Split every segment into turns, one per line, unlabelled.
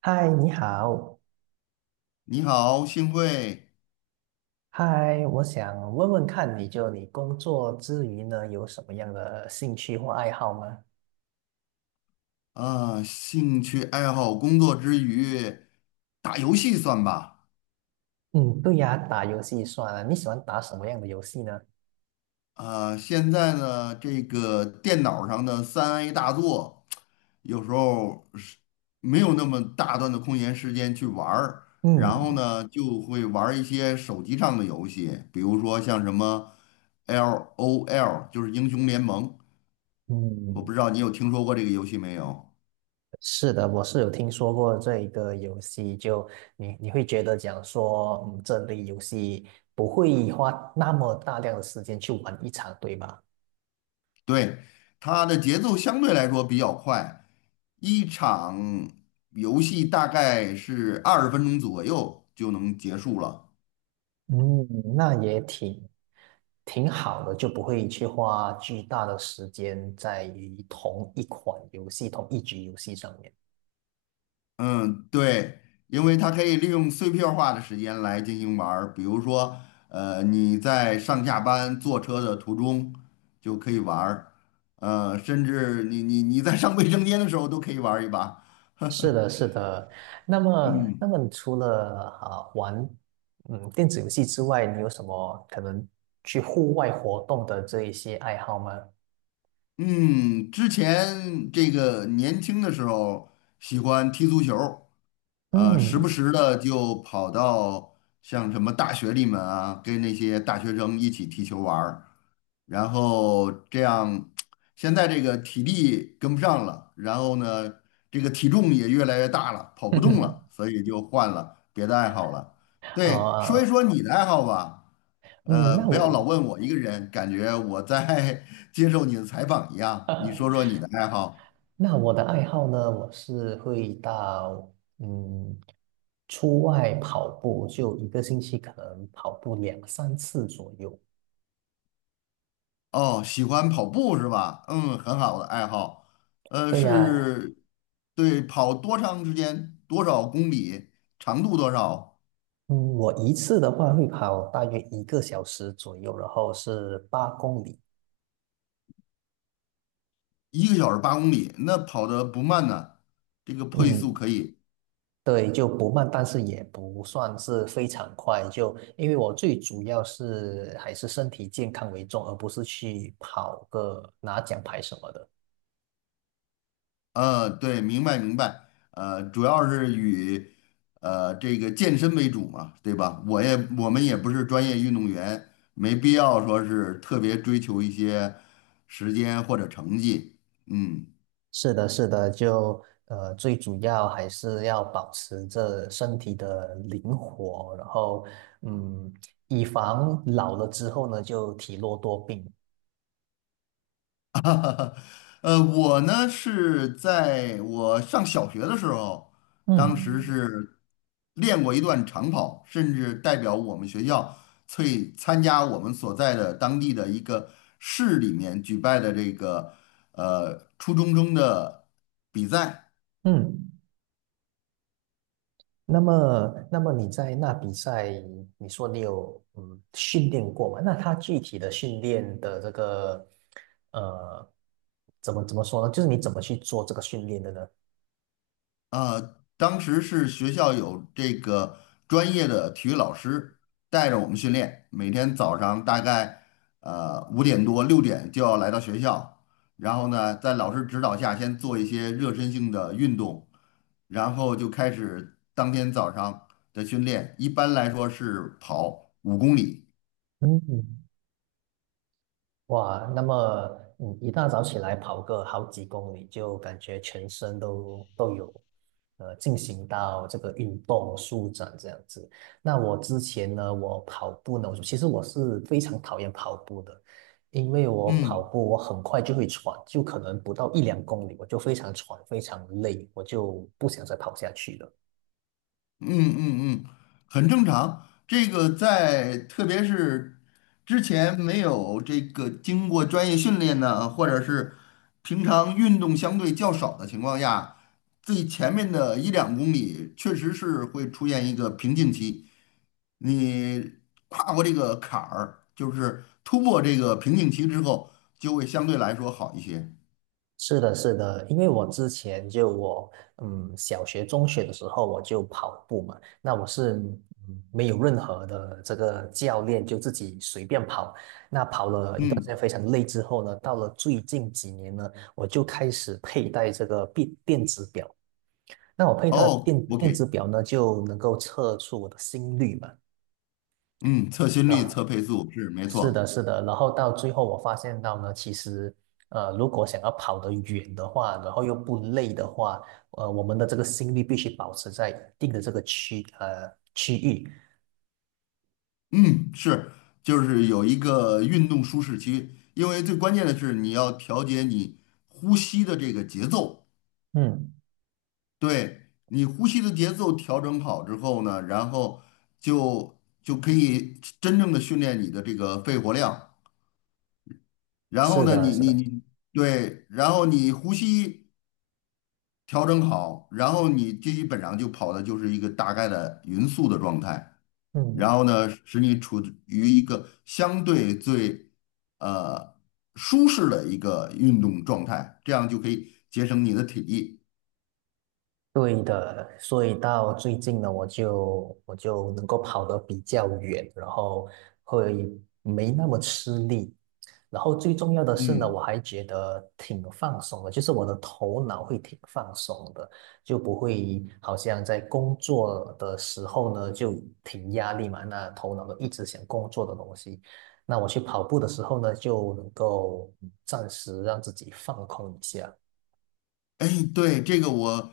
嗨，你好。
你好，幸会
嗨，我想问问看你，就你工作之余呢，有什么样的兴趣或爱好吗？
啊，兴趣爱好，工作之余打游戏算吧。
嗯，对呀，打游戏算了。你喜欢打什么样的游戏呢？
啊，现在呢，这个电脑上的3A 大作，有时候是没有那么大段的空闲时间去玩儿，然后
嗯
呢，就会玩儿一些手机上的游戏，比如说像什么 LOL，就是英雄联盟，
嗯，
我不知道你有听说过这个游戏没有？
是的，我是有听说过这一个游戏，就你会觉得讲说，这类游戏不会花那么大量的时间去玩一场，对吧？
对，它的节奏相对来说比较快，一场游戏大概是20 分钟左右就能结束了。
嗯，那也挺好的，就不会去花巨大的时间在于同一款游戏、同一局游戏上面。
嗯，对，因为它可以利用碎片化的时间来进行玩儿，比如说，你在上下班坐车的途中就可以玩儿，甚至你在上卫生间的时候都可以玩儿一把。
是 的，是的。那么，那
嗯
么你除了玩电子游戏之外，你有什么可能去户外活动的这一些爱好吗？
嗯，之前这个年轻的时候喜欢踢足球，时
嗯，
不时的就跑到像什么大学里面啊，跟那些大学生一起踢球玩儿，然后这样，现在这个体力跟不上了，然后呢，这个体重也越来越大了，跑不动了，所以就换了别的爱好了。对，说一
呃，
说你的爱好吧，
嗯，那
不要老
我
问我一个人，感觉我在 接受你的采访一样，你说说 你的爱好。
那我的爱好呢，我是会到嗯出外跑步，就一个星期可能跑步两三次左右。
哦，喜欢跑步是吧？嗯，很好的爱好。
对呀，
是，对，跑多长时间？多少公里？长度多少？
嗯，我一次的话会跑大约一个小时左右，然后是8公里。
1 个小时 8 公里，那跑的不慢呢，这个配
嗯，
速可以。
对，就不慢，但是也不算是非常快。就因为我最主要是还是身体健康为重，而不是去跑个拿奖牌什么的。
对，明白明白。主要是以这个健身为主嘛，对吧？我们也不是专业运动员，没必要说是特别追求一些时间或者成绩。嗯。
是的，是的，就最主要还是要保持着身体的灵活，然后嗯，以防老了之后呢，就体弱多病。
我呢是在我上小学的时候，当时
嗯
是练过一段长跑，甚至代表我们学校去参加我们所在的当地的一个市里面举办的这个初中生的比赛。
嗯，那么你在那比赛，你说你有训练过吗？那他具体的训练的这个呃，怎么说呢？就是你怎么去做这个训练的呢？
当时是学校有这个专业的体育老师带着我们训练，每天早上大概5 点多 6 点就要来到学校，然后呢，在老师指导下先做一些热身性的运动，然后就开始当天早上的训练。一般来说是跑5 公里，
嗯哇，那么你一大早起来跑个好几公里，就感觉全身都有，进行到这个运动舒展这样子。那我之前呢，我跑步呢，我其实我是非常讨厌跑步的，因为我跑
嗯，
步我很快就会喘，就可能不到一两公里，我就非常喘，非常累，我就不想再跑下去了。
嗯嗯嗯，很正常。这个在特别是之前没有这个经过专业训练呢，或者是平常运动相对较少的情况下，最前面的一两公里确实是会出现一个瓶颈期。你跨过这个坎儿，就是突破这个瓶颈期之后，就会相对来说好一些。
是的，是的，因为我之前就我，小学、中学的时候我就跑步嘛，那我是没有任何的这个教练，就自己随便跑。那跑了一段时间
嗯，
非常累之后呢，到了最近几年呢，我就开始佩戴这个电子表。那我佩戴
哦
电子
，OK，
表呢，就能够测出我的心率嘛。
嗯，测心率、
啊。
测配速是没
是
错。
的，是的，然后到最后我发现到呢，其实，如果想要跑得远的话，然后又不累的话，我们的这个心率必须保持在一定的这个区域。
嗯，是，就是有一个运动舒适区，因为最关键的是你要调节你呼吸的这个节奏，
嗯，
对，你呼吸的节奏调整好之后呢，然后就就可以真正的训练你的这个肺活量，然后
是
呢，
的，
你
是
你
的，
你对，然后你呼吸。调整好，然后你基本上就跑的就是一个大概的匀速的状态，
嗯，
然后呢，使你处于一个相对最呃舒适的一个运动状态，这样就可以节省你的体力。
对的。所以到最近呢，我就能够跑得比较远，然后会没那么吃力。然后最重要的是呢，我
嗯。
还觉得挺放松的，就是我的头脑会挺放松的，就不会好像在工作的时候呢就挺压力嘛，那头脑都一直想工作的东西。那我去跑步的时候呢，就能够暂时让自己放空一下。
哎，对，这个我，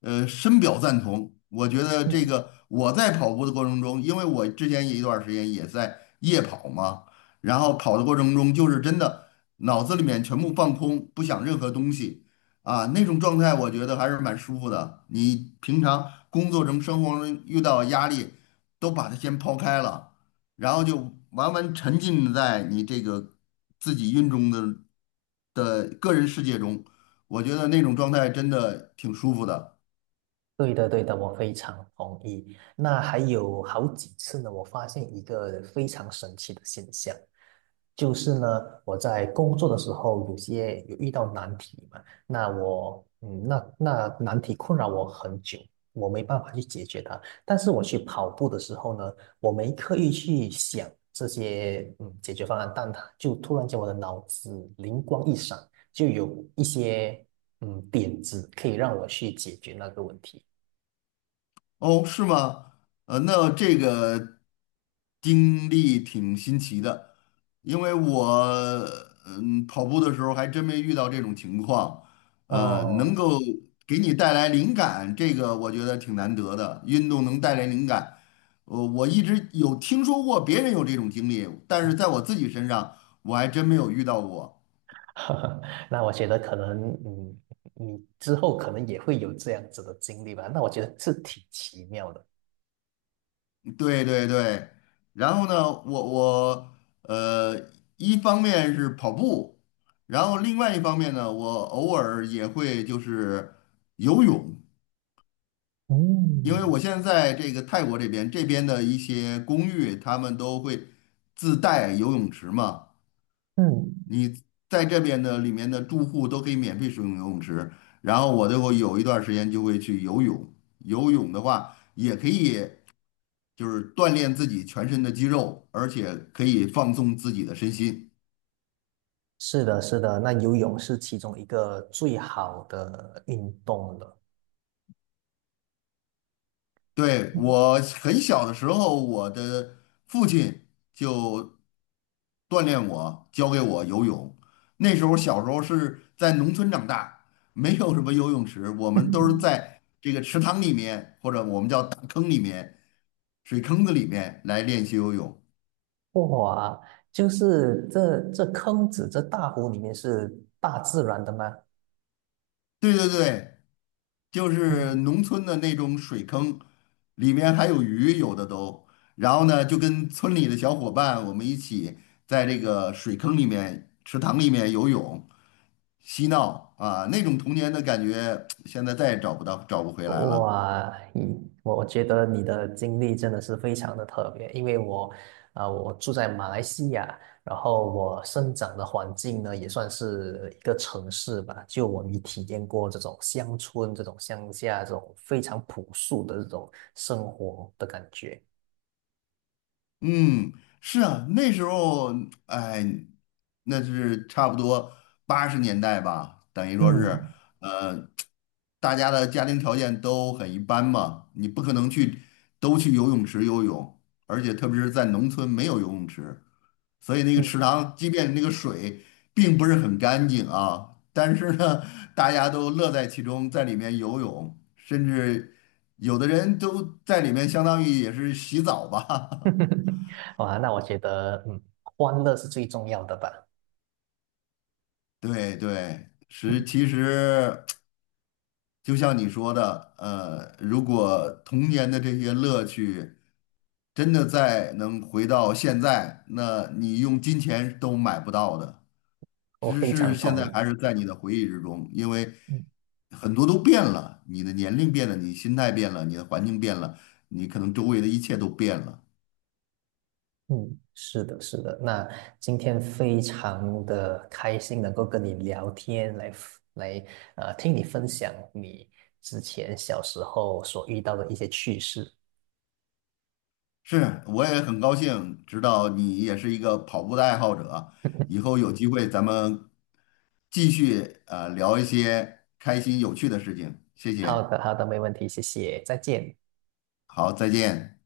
深表赞同。我觉得这
嗯
个我在跑步的过程中，因为我之前有一段儿时间也在夜跑嘛，然后跑的过程中就是真的脑子里面全部放空，不想任何东西啊，那种状态我觉得还是蛮舒服的。你平常工作中、生活中遇到压力，都把它先抛开了，然后就完沉浸在你这个自己运动的个人世界中。我觉得那种状态真的挺舒服的。
对的，对的，我非常同意。那还有好几次呢，我发现一个非常神奇的现象，就是呢，我在工作的时候有些有遇到难题嘛，那我那难题困扰我很久，我没办法去解决它。但是我去跑步的时候呢，我没刻意去想这些解决方案，但它就突然间我的脑子灵光一闪，就有一些点子可以让我去解决那个问题。
哦，是吗？那这个经历挺新奇的，因为我跑步的时候还真没遇到这种情况。能
哦，
够给你带来灵感，这个我觉得挺难得的。运动能带来灵感，我一直有听说过别人有这种经历，但是在我自己身上我还真没有遇到过。
那我觉得可能，你之后可能也会有这样子的经历吧。那我觉得是挺奇妙的。
对对对，然后呢，我呃，一方面是跑步，然后另外一方面呢，我偶尔也会就是游泳，因为
嗯
我现在在这个泰国这边，这边的一些公寓他们都会自带游泳池嘛，
嗯，
你在这边的里面的住户都可以免费使用游泳池，然后我就会有一段时间就会去游泳，游泳的话也可以。就是锻炼自己全身的肌肉，而且可以放松自己的身心。
是的，是的，那游泳是其中一个最好的运动了。
对，我很小的时候，我的父亲就锻炼我，教给我游泳。那时候小时候是在农村长大，没有什么游泳池，我们都是 在这个池塘里面，或者我们叫大坑里面、水坑子里面来练习游泳。
哇，就是这坑子这大湖里面是大自然的吗？
对对对，就是
嗯。
农村的那种水坑，里面还有鱼，有的都。然后呢，就跟村里的小伙伴，我们一起在这个水坑里面、池塘里面游泳、嬉闹啊，那种童年的感觉，现在再也找不到，找不回来了。
哇，我觉得你的经历真的是非常的特别，因为我住在马来西亚，然后我生长的环境呢，也算是一个城市吧，就我没体验过这种乡村、这种乡下、这种非常朴素的这种生活的感觉。
嗯，是啊，那时候，哎，那是差不多80 年代吧，等于说是，
嗯
呃，大家的家庭条件都很一般嘛，你不可能去都去游泳池游泳，而且特别是在农村没有游泳池，所以那个
嗯，
池塘，即便那个水并不是很干净啊，但是呢，大家都乐在其中，在里面游泳，甚至有的人都在里面相当于也是洗澡吧。
哇，那我觉得，欢乐是最重要的吧，
对对，
嗯，
是其实就像你说的，如果童年的这些乐趣真的再能回到现在，那你用金钱都买不到的，
我
只
非
是
常
现
同
在
意。
还是在你的回忆之中，因为很多都变了，你的年龄变了，你心态变了，你的环境变了，你可能周围的一切都变了。
嗯，是的，是的。那今天非常的开心，能够跟你聊天，来听你分享你之前小时候所遇到的一些趣事。
是，我也很高兴知道你也是一个跑步的爱好者。以 后有机会咱们继续聊一些开心有趣的事情。谢
好
谢，
的，好的，没问题，谢谢，再见。
好，再见。